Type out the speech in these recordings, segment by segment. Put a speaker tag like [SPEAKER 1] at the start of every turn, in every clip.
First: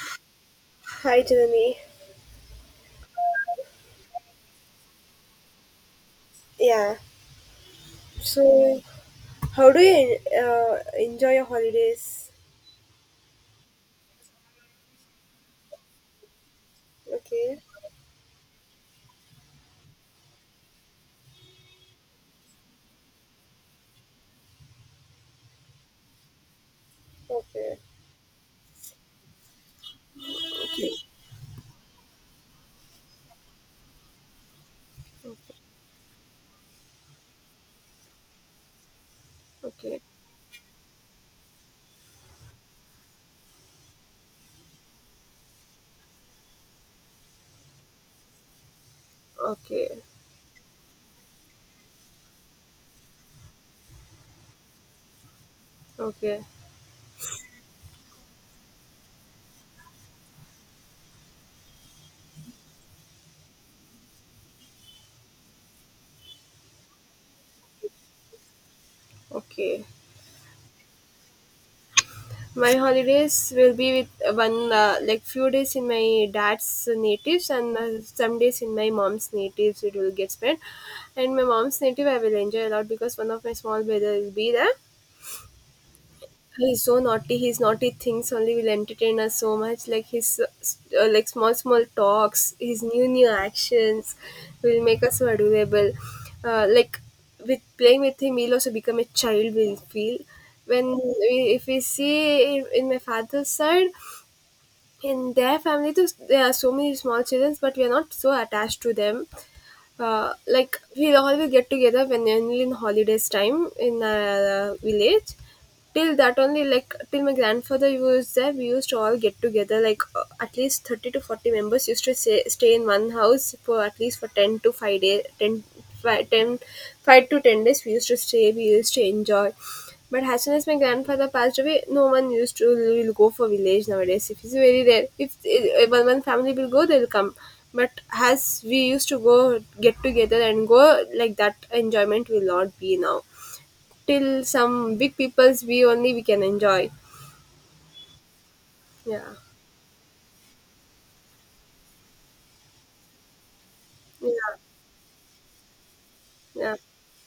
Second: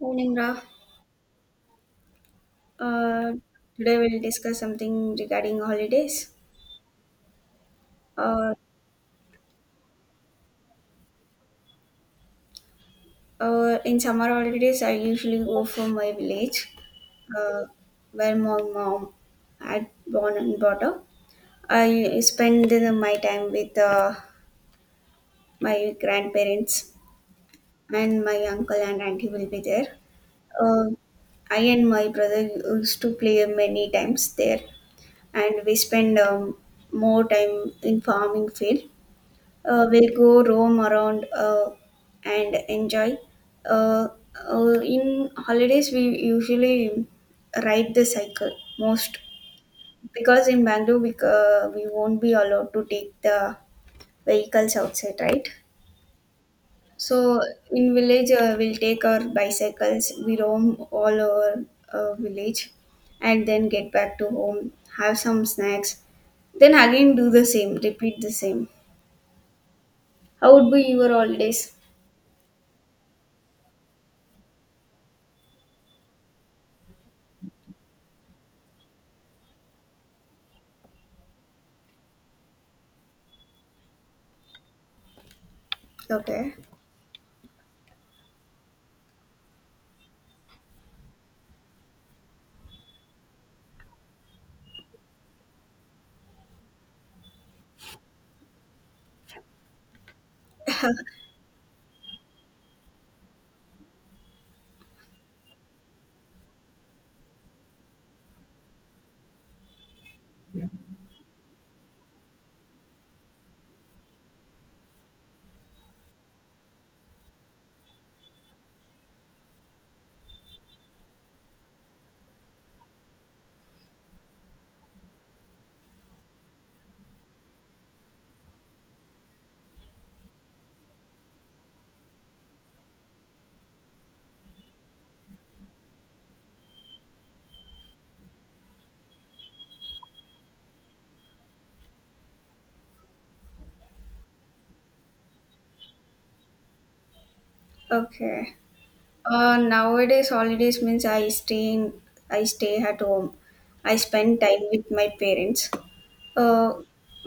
[SPEAKER 1] Morning, Ra.
[SPEAKER 2] Hi, Jeremy.
[SPEAKER 1] Uh, today we'll discuss something regarding holidays.
[SPEAKER 2] Yeah.
[SPEAKER 1] Uh,
[SPEAKER 2] So, how do you enjoy your holidays?
[SPEAKER 1] in summer holidays, I usually go for my village,
[SPEAKER 2] Okay.
[SPEAKER 1] uh, where my mom had born and brought up. I spend my time with my grandparents,
[SPEAKER 2] Okay.
[SPEAKER 1] and my uncle and auntie will be there. Uh, I and my brother used to play many times there, and we spend more time in farming field.
[SPEAKER 2] Okay.
[SPEAKER 1] We'll go roam around and enjoy. Uh, in holidays, we usually ride the cycle most
[SPEAKER 2] Okay.
[SPEAKER 1] because in Bangalore we won't be allowed to take the vehicles outside, right?
[SPEAKER 2] Okay.
[SPEAKER 1] So in village, we'll take our bicycles. We roam all over village, and then get back to home, have some snacks, then again do the same, repeat the same.
[SPEAKER 2] Okay.
[SPEAKER 1] How would be your holidays?
[SPEAKER 2] My holidays will be with one like few days in my dad's natives and some days in my mom's natives. It will get spent, and my mom's native I will enjoy a lot because one of my small brother will be there.
[SPEAKER 1] Okay.
[SPEAKER 2] He's so naughty. His naughty things only will entertain us so much. Like his like small small talks, his new new actions will make us so adorable. Like with playing with him, we'll also become a child. We'll feel when if we see in my father's side in their family too, there are so many small children, but we are not so attached to them. Like we'll always get together when in holidays time in a village. Till that only like till my grandfather was there, we used to all get together. Like at least 30 to 40 members used to stay in one house for at least for 10 to 5 days, 10 5 10 5 to 10 days. We used to stay. We used to enjoy, but as soon as my grandfather passed away, no one used to will go for village nowadays. If it's very rare, if one one family will go, they'll come. But as we used to go get together and go like that, enjoyment will not be now. Till some big people's we only we can enjoy.
[SPEAKER 1] Okay.
[SPEAKER 2] Yeah,
[SPEAKER 1] Nowadays holidays means I stay at home. I spend
[SPEAKER 2] yeah,
[SPEAKER 1] time with my parents. Uh,
[SPEAKER 2] yeah,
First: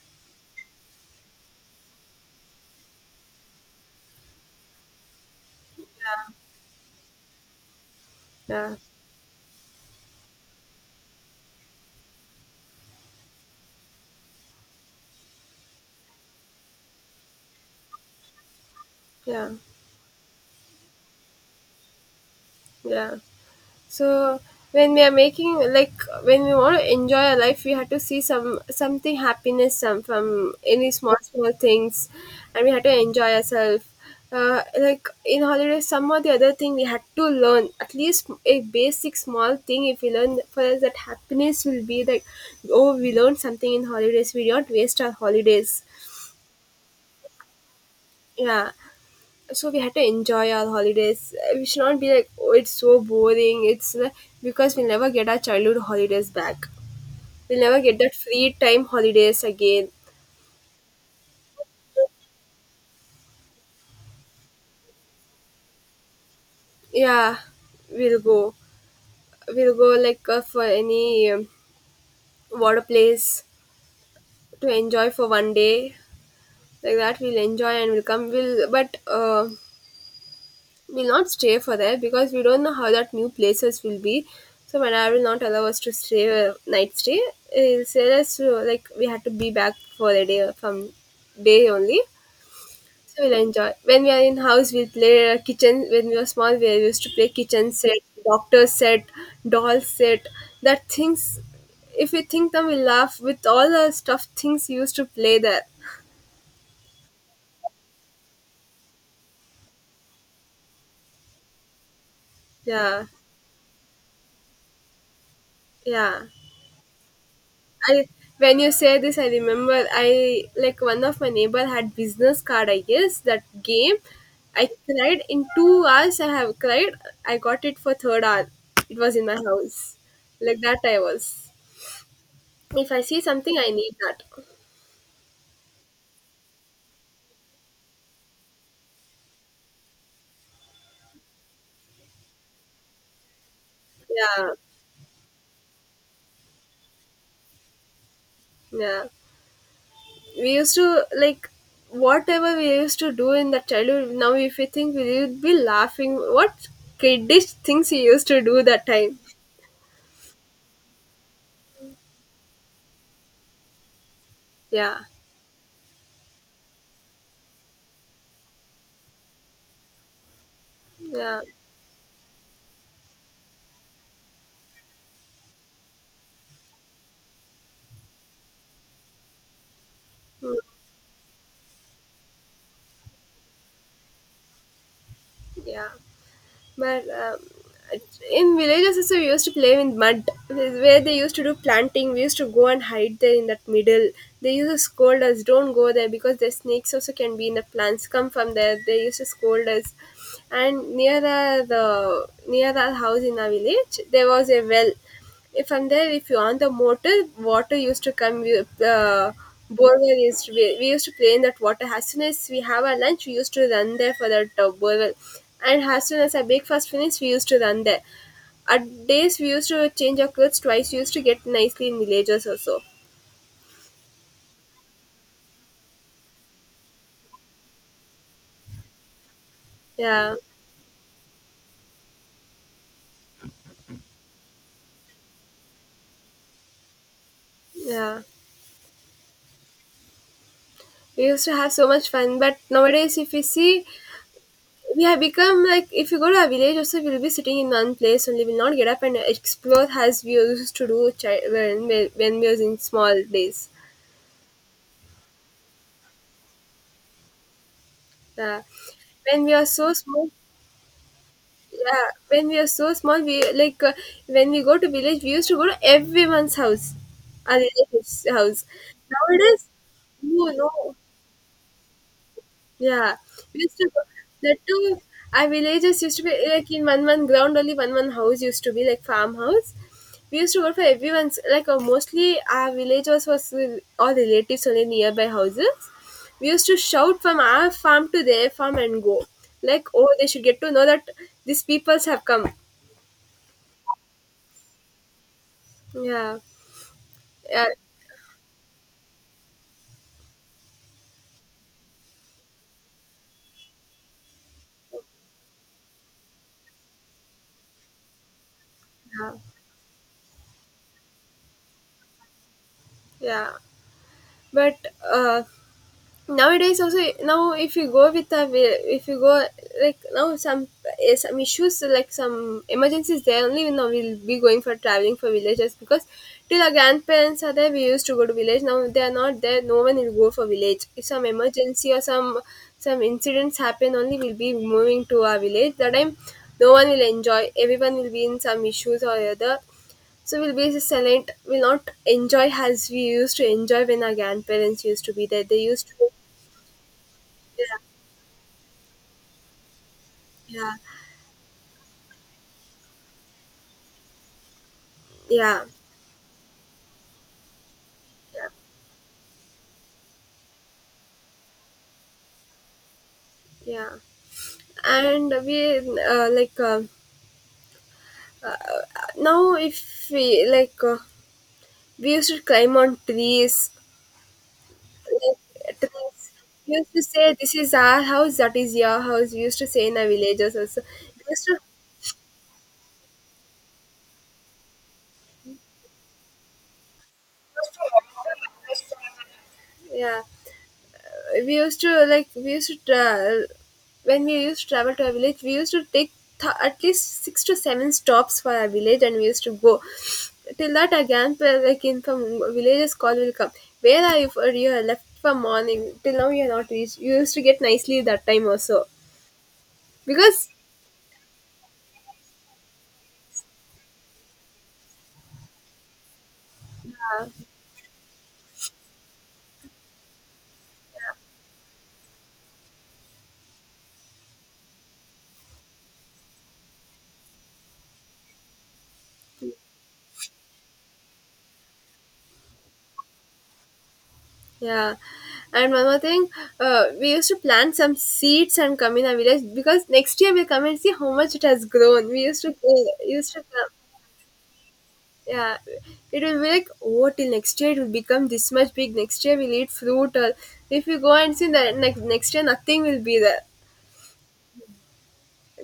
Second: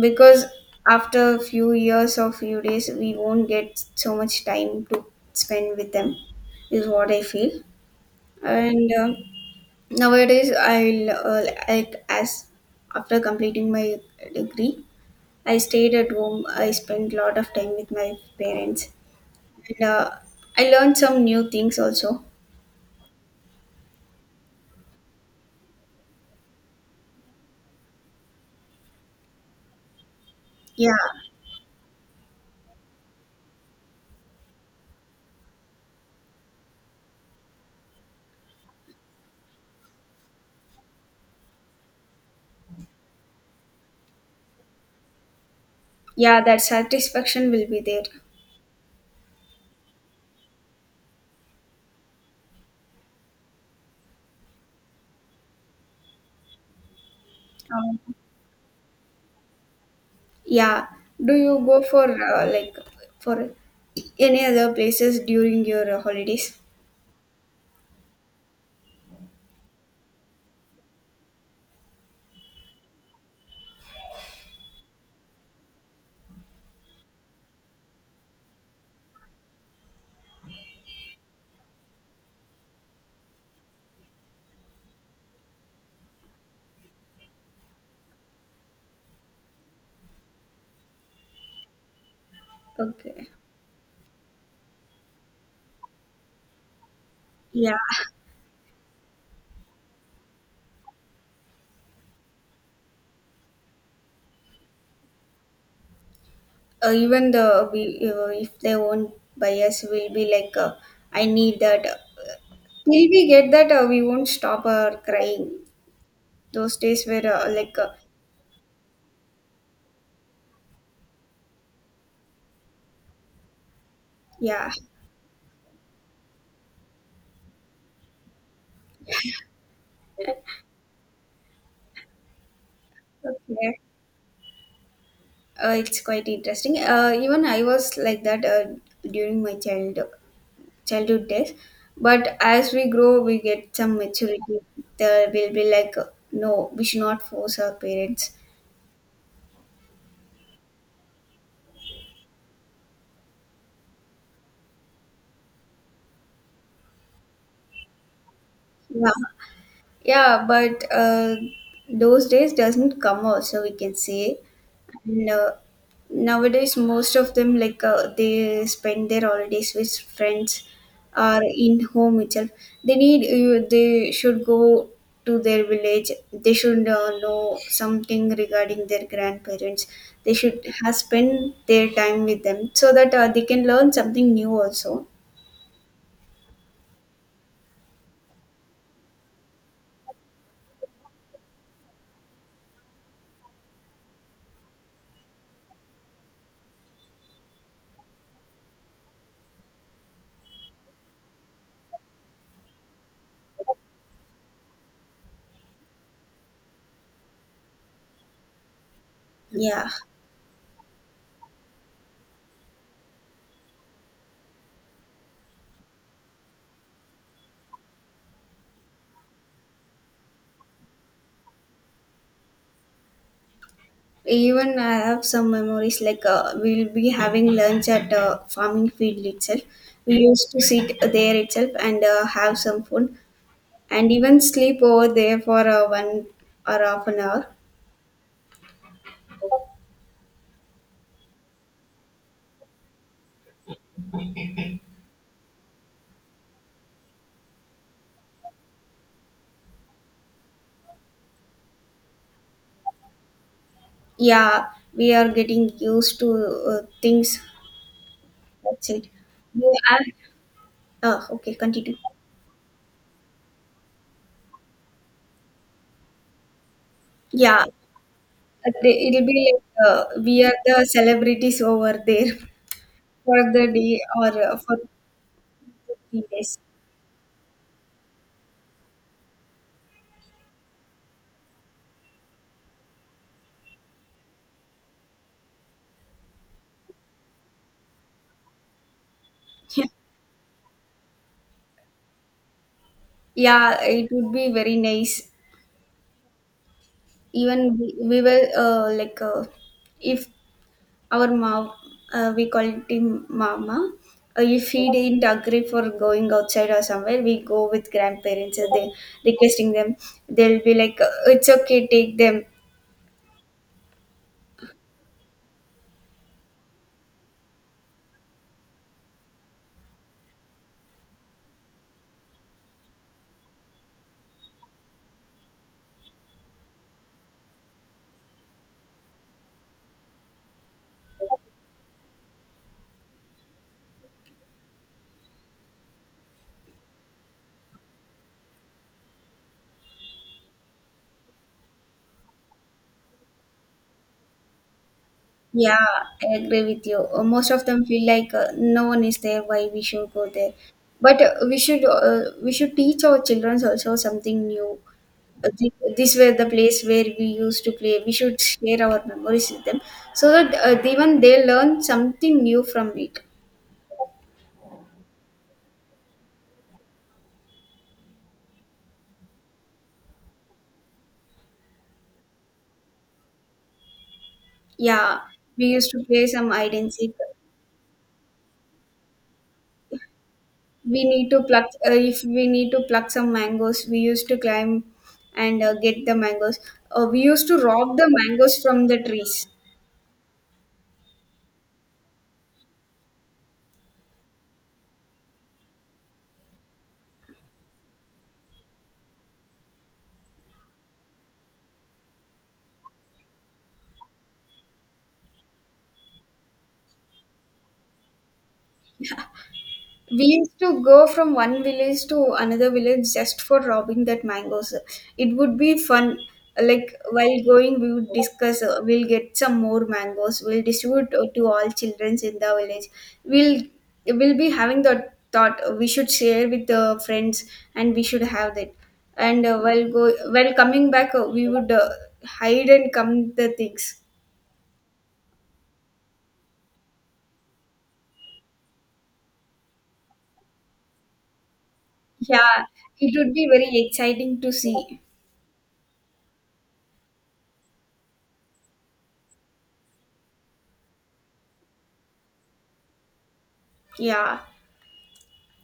[SPEAKER 1] because after a few years or few days, we won't get so much time to spend with them, is what I feel.
[SPEAKER 2] yeah,
[SPEAKER 1] And nowadays, I'll like as after completing my degree, I stayed at home. I spent a lot of time with my parents.
[SPEAKER 2] yeah,
[SPEAKER 1] And I learned some new things also.
[SPEAKER 2] yeah. So when we are making like when we want to enjoy our life, we have to see some something happiness some from any
[SPEAKER 1] Yeah,
[SPEAKER 2] small small things, and we have to enjoy ourselves. Like in holidays, some or the other thing we had to learn at least a basic small thing. If we learn for us, that happiness will be like, oh, we learned something in holidays. We don't waste our holidays.
[SPEAKER 1] yeah, that satisfaction will be there.
[SPEAKER 2] Yeah, so we had to enjoy our holidays. We should not be like, oh, it's so boring. It's because we'll never get our childhood holidays back. We'll never get
[SPEAKER 1] Um,
[SPEAKER 2] that free time holidays again.
[SPEAKER 1] yeah. Do you go for for any other places during your holidays?
[SPEAKER 2] Yeah, we'll go. We'll go like for any water place to enjoy for one day. Like that, we'll enjoy and we'll come. We'll but. We'll not stay for that because we don't know how that new places will be. So my dad will not allow us to stay night stay. He'll say us to, like we had to be back for a day from day only. So
[SPEAKER 1] Okay.
[SPEAKER 2] we'll enjoy. When we are in house, we'll play kitchen. When we were small, we used to play kitchen
[SPEAKER 1] Yeah.
[SPEAKER 2] set, doctor set, doll set. That things, if we think them, we laugh with all the stuff things we used to play there.
[SPEAKER 1] Even the we if they won't buy us, we'll be like, I need that.
[SPEAKER 2] Yeah,
[SPEAKER 1] Till we get that, we won't stop our crying.
[SPEAKER 2] yeah.
[SPEAKER 1] Those days were
[SPEAKER 2] I when you say this, I remember I like one of my neighbor had business card. I guess that game, I
[SPEAKER 1] yeah.
[SPEAKER 2] cried in 2 hours. I have cried. I got it for third hour. It was in my house. Like that, I was. If I see something, I
[SPEAKER 1] Okay.
[SPEAKER 2] need that.
[SPEAKER 1] It's quite interesting. Even I was like that during my childhood days, but as we grow, we get some
[SPEAKER 2] Yeah,
[SPEAKER 1] maturity. There will be like, no, we should not force our parents.
[SPEAKER 2] yeah. We used to like whatever we used to do in the childhood. Now, if we think, we would be laughing. What kiddish things we used to do that time?
[SPEAKER 1] Yeah, yeah, but those days doesn't come also. We can say
[SPEAKER 2] Yeah,
[SPEAKER 1] no, nowadays most of them like they spend their holidays with friends
[SPEAKER 2] yeah,
[SPEAKER 1] or in home itself. They need you. They should go to their village. They should know something regarding their grandparents. They
[SPEAKER 2] mm,
[SPEAKER 1] should have spend their time with them so that they can learn something new also.
[SPEAKER 2] yeah. But in villages, also we used to play in mud, where they used to do planting. We used to go and hide there in that middle. They used to scold us, don't go there because the snakes also can be in the plants. Come from there. They used to scold us. And near the near our house in our village, there was a well. If you on the motor, water used to come. Uh,
[SPEAKER 1] Yeah.
[SPEAKER 2] Borewell used to be, we used to play in that water. As soon as we have our lunch, we used to run there for that borewell. And as soon as our breakfast finished, we used to run there. At days, we used to change our clothes twice. We used to get nicely in villages also.
[SPEAKER 1] Even I have some memories like we'll be having lunch at farming field itself. We
[SPEAKER 2] Yeah,
[SPEAKER 1] used to sit there itself and have some food and even sleep over there for one or half an hour.
[SPEAKER 2] yeah. We used to have so much fun, but nowadays, if you see, we have become like if you go to a village also we'll be sitting in one place only will not get up and explore as we used to do when we was in small days.
[SPEAKER 1] Yeah, we are getting used to things.
[SPEAKER 2] Yeah,
[SPEAKER 1] That's it.
[SPEAKER 2] when we are
[SPEAKER 1] You
[SPEAKER 2] so
[SPEAKER 1] are,
[SPEAKER 2] small,
[SPEAKER 1] okay, continue.
[SPEAKER 2] yeah, when we are so small we like when we go to village we used to go to everyone's house, our
[SPEAKER 1] Yeah,
[SPEAKER 2] relatives house.
[SPEAKER 1] uh, it'll be like
[SPEAKER 2] Nowadays,
[SPEAKER 1] we
[SPEAKER 2] no,
[SPEAKER 1] are
[SPEAKER 2] no.
[SPEAKER 1] the celebrities over there
[SPEAKER 2] Yeah,
[SPEAKER 1] for
[SPEAKER 2] we
[SPEAKER 1] the
[SPEAKER 2] used to
[SPEAKER 1] day
[SPEAKER 2] go.
[SPEAKER 1] or
[SPEAKER 2] The
[SPEAKER 1] for
[SPEAKER 2] two our villages used to
[SPEAKER 1] the
[SPEAKER 2] be
[SPEAKER 1] days.
[SPEAKER 2] like in one one ground only, one one house used to be like farmhouse. We used to go for everyone's like mostly our villagers was all relatives only nearby houses. We used to shout from our farm to their farm and go like, oh, they should get to know that these peoples have come.
[SPEAKER 1] Yeah, it would be very nice.
[SPEAKER 2] Yeah,
[SPEAKER 1] Even
[SPEAKER 2] yeah,
[SPEAKER 1] we, we were if our mom, we call it him mama, if he didn't agree for going outside or somewhere, we go with grandparents and they
[SPEAKER 2] yeah,
[SPEAKER 1] requesting them. They'll be like, it's okay, take them.
[SPEAKER 2] yeah. But uh, nowadays also, now if you go like now some, some issues like some emergencies there only, now we'll be going for traveling for villages because till our grandparents are there we used to go to village. Now they are not there, no one will go for village if some emergency or some incidents happen only, we'll be moving to our village that time. No one will enjoy, everyone will be in some issues or other, so we'll be silent, we'll not enjoy as we used to enjoy when our grandparents used to be there, they
[SPEAKER 1] Yeah,
[SPEAKER 2] used to.
[SPEAKER 1] I agree with you. Most of
[SPEAKER 2] Yeah,
[SPEAKER 1] them feel like no one is there, why we should go there.
[SPEAKER 2] yeah,
[SPEAKER 1] But we should teach our children also something new.
[SPEAKER 2] yeah,
[SPEAKER 1] This were the place where we used to play. We should
[SPEAKER 2] yeah,
[SPEAKER 1] share our memories with them so that even they learn something new from it.
[SPEAKER 2] yeah. And we, like, now if we like, we used to climb on trees,
[SPEAKER 1] Yeah, we
[SPEAKER 2] like
[SPEAKER 1] used to play
[SPEAKER 2] trees.
[SPEAKER 1] some hide
[SPEAKER 2] We used
[SPEAKER 1] and
[SPEAKER 2] to
[SPEAKER 1] seek.
[SPEAKER 2] say this is our house, that is your house, we used to say in our villages also.
[SPEAKER 1] We
[SPEAKER 2] We
[SPEAKER 1] need to
[SPEAKER 2] used to.
[SPEAKER 1] pluck if we need to pluck some mangoes. We used to climb and get the mangoes. We used to rob the mangoes from the trees.
[SPEAKER 2] Yeah, we used to like we used to travel. When we used to travel to a village we used to take at least 6 to 7 stops for our village and we used to go. Till that again, like in from villages call will come, where are you for, you have left from morning till now you are not reached. You used to get nicely that time also,
[SPEAKER 1] We
[SPEAKER 2] because,
[SPEAKER 1] used to go from one village to another village just for robbing that mangoes. It would be fun. Like while going, we would discuss. We'll get some more mangoes. We'll distribute to all children in the village. We'll we'll be having the thought we should share with the friends and we should have that. And while coming back, we would hide and come the things.
[SPEAKER 2] yeah. And one more thing, we used to plant some seeds and come in our village because next year we'll come and see how much it has grown. We used to
[SPEAKER 1] Yeah,
[SPEAKER 2] go,
[SPEAKER 1] it
[SPEAKER 2] used
[SPEAKER 1] would
[SPEAKER 2] to
[SPEAKER 1] be
[SPEAKER 2] come.
[SPEAKER 1] very exciting to see.
[SPEAKER 2] Yeah, it will be like, oh, till next year it will become this much big. Next year we'll eat fruit or if you go and see that next year nothing will be there.
[SPEAKER 1] Yeah,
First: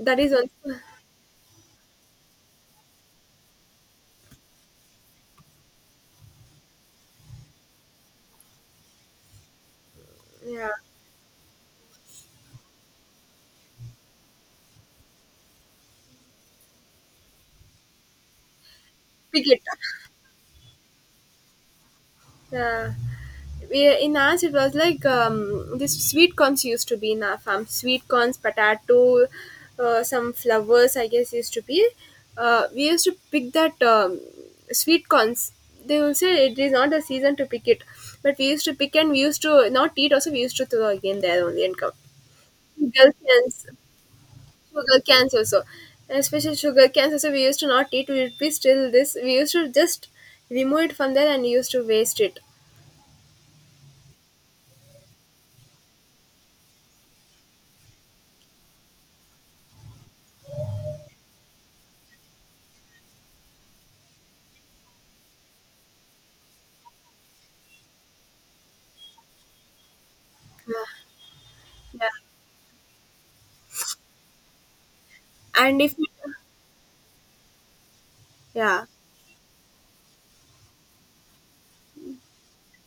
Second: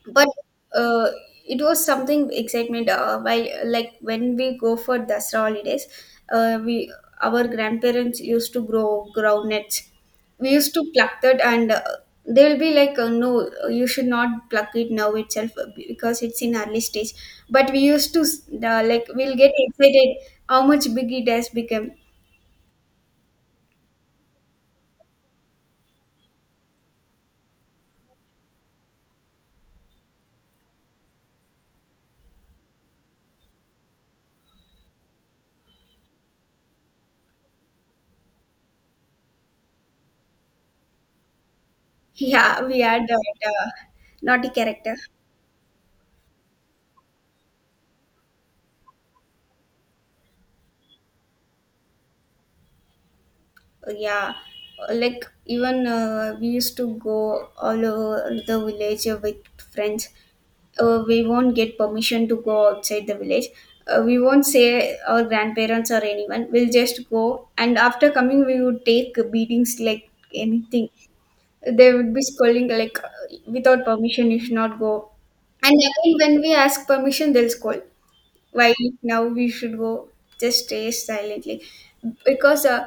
[SPEAKER 2] That
[SPEAKER 1] but
[SPEAKER 2] is one.
[SPEAKER 1] uh, it was something excitement while like when we go for Dasra holidays, we our grandparents used to grow groundnuts. We
[SPEAKER 2] Yeah,
[SPEAKER 1] used to pluck that, and they'll be like, no, you should not pluck it now itself because it's in early stage, but we used to we'll
[SPEAKER 2] pick
[SPEAKER 1] get
[SPEAKER 2] it.
[SPEAKER 1] excited how much big it has become.
[SPEAKER 2] Yeah. We, in ours, it was like this sweet corns used to be in our farm. Sweet corns, potato, some flowers, I guess, used to be. We used to pick that sweet corns. They will say it is not the season to pick it. But we used to pick and we used to not eat also, we used to throw again there only and come.
[SPEAKER 1] Yeah, we had
[SPEAKER 2] Sugar
[SPEAKER 1] that
[SPEAKER 2] cans,
[SPEAKER 1] naughty character.
[SPEAKER 2] sugar cans also. Especially sugar cans also, we used to not eat. We would be still this. We used to just remove it from there and used to waste it.
[SPEAKER 1] Yeah, like even we used to go all over the village with friends. We won't get permission to go outside the village. We won't say our grandparents or anyone. We'll just go, and after coming we would take beatings like anything. They
[SPEAKER 2] Yeah.
[SPEAKER 1] would be scolding like, without permission you should not go. And
[SPEAKER 2] And if,
[SPEAKER 1] again when we ask permission they'll scold, why
[SPEAKER 2] yeah,
[SPEAKER 1] now we should go, just stay silently. because uh,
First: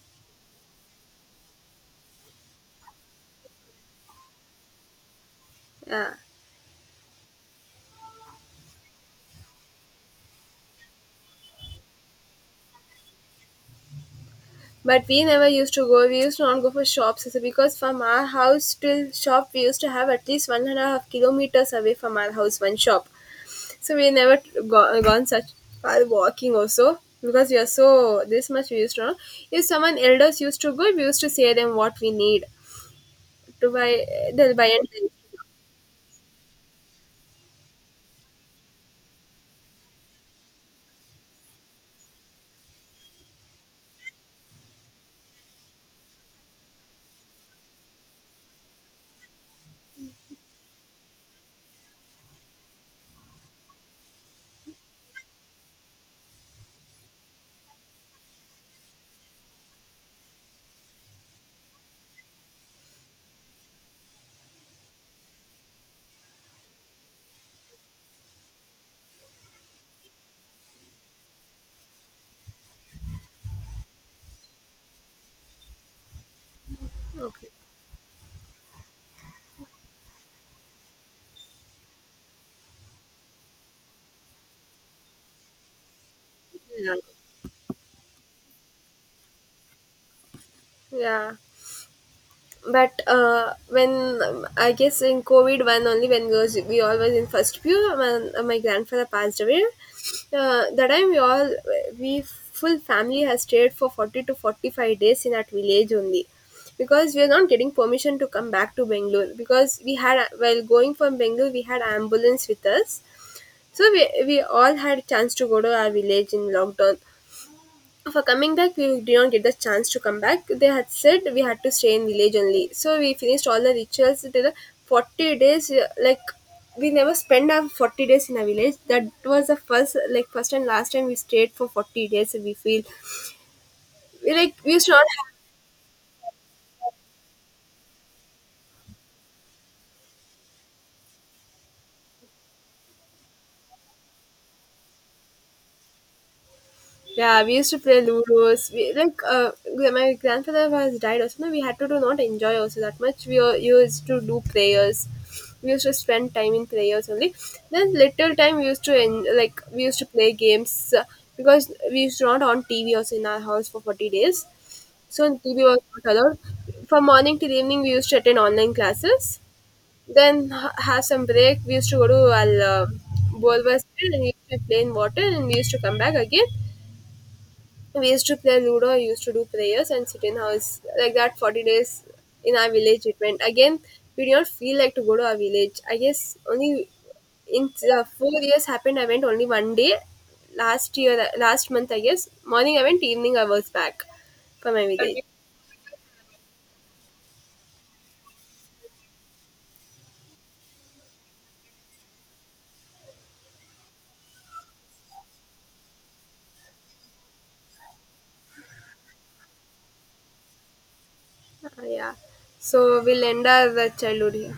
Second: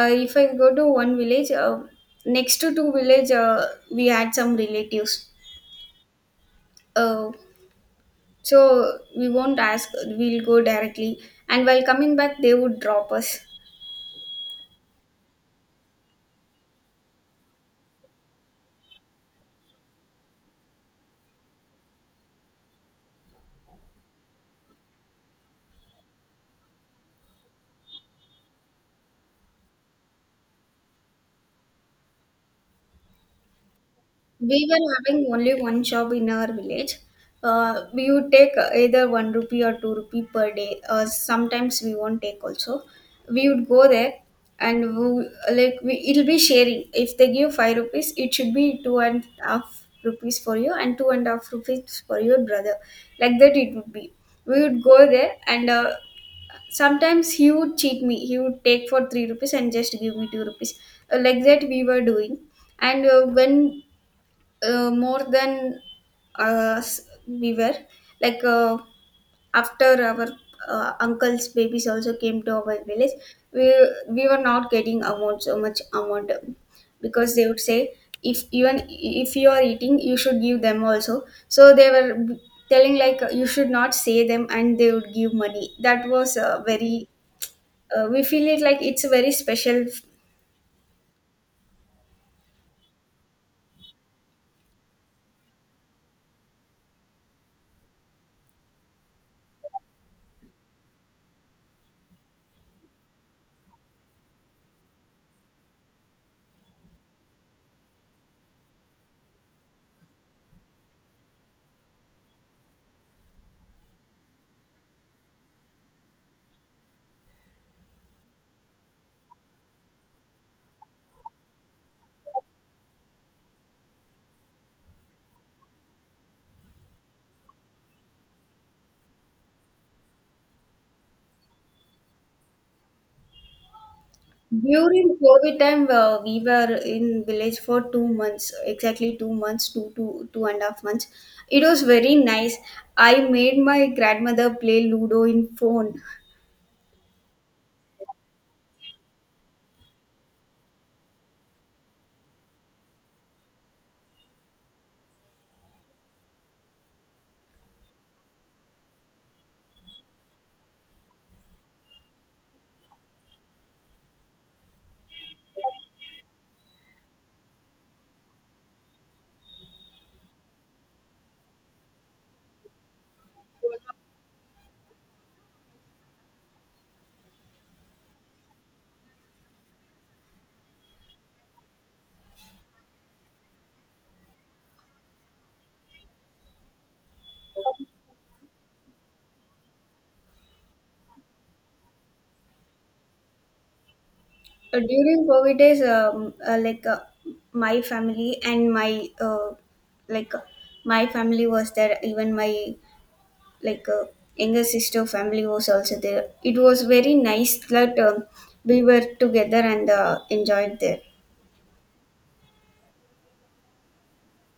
[SPEAKER 1] uh, if I go to one village, next to two village, we had some relatives,
[SPEAKER 2] yeah,
[SPEAKER 1] uh, so we won't ask. We'll go directly, and while coming back they would drop us.
[SPEAKER 2] but we never used to go, we used to not go for shops also, because from our house till shop we used to have at least 1.5 kilometers away from our house, one shop. So we never go, gone such far walking also, because we are so this much, we used to know. If someone elders used to go, we used to say them what we need to buy, they'll
[SPEAKER 1] We
[SPEAKER 2] buy and
[SPEAKER 1] were
[SPEAKER 2] they'll-.
[SPEAKER 1] having only one shop in our village. We would take either one rupee or two rupee per day. Sometimes we won't take also. We would go there, and it'll be sharing. If they give five rupees, it should be two and a half rupees for you and two and a half rupees for your brother. Like that it would be. We would go there and sometimes he would cheat me. He would take for three rupees and just give me two rupees. Like that we were doing. And when more than us, we were like, after our uncle's babies also came to our village. We were not getting amount, so much amount, because they
[SPEAKER 2] Okay.
[SPEAKER 1] would say, if even if you are eating you should give them also. So they were telling like, you should not say them, and they would give money. That was
[SPEAKER 2] Yeah,
[SPEAKER 1] very we feel it like it's very special.
[SPEAKER 2] yeah. But when, I guess in COVID one only when we all was in first pew, when my grandfather passed away. That time we full family has stayed for 40 to 45 days in that village only, because we are not getting permission to come back to Bangalore, because we had while going from Bangalore we had ambulance with us, so we all had chance to go to our village in lockdown. For coming back we did not get the chance to come back, they had said we had to stay in village only, so we finished all the rituals. It did 40 days, like we never spent our 40 days in a village. That was the first, like first and last time we stayed for 40 days we feel. We, like we used to not.
[SPEAKER 1] During COVID time, we were in village for 2 months, exactly 2 months, 2.5 months. It was very nice. I made my grandmother play Ludo in phone.
[SPEAKER 2] Yeah, we used to play Ludos. We like my grandfather has died also. No, we had to do not enjoy also that much. We were, used to do prayers. We used to spend time in prayers only. Then little time we used to like we used to play games because we used to not on TV also in our house for 40 days. So TV was not allowed. From morning till evening, we used to attend online classes. Then have some break. We used to go to our bowl and we used to play in water and we used to come back again. So, we used to play Ludo, I used to do prayers and sit in house. Like that, 40 days in our village it went. Again, we did not feel like to go to our village. I guess only in 4 years happened, I went only one day. Last year, last month, I guess, morning I went, evening I was back for my village.
[SPEAKER 1] During COVID days, my family and my uh, like uh, my family was there. Even my like uh, younger sister family was also there. It was very nice that we were together and enjoyed there.
[SPEAKER 2] Okay. Yeah. So we'll end our childhood here.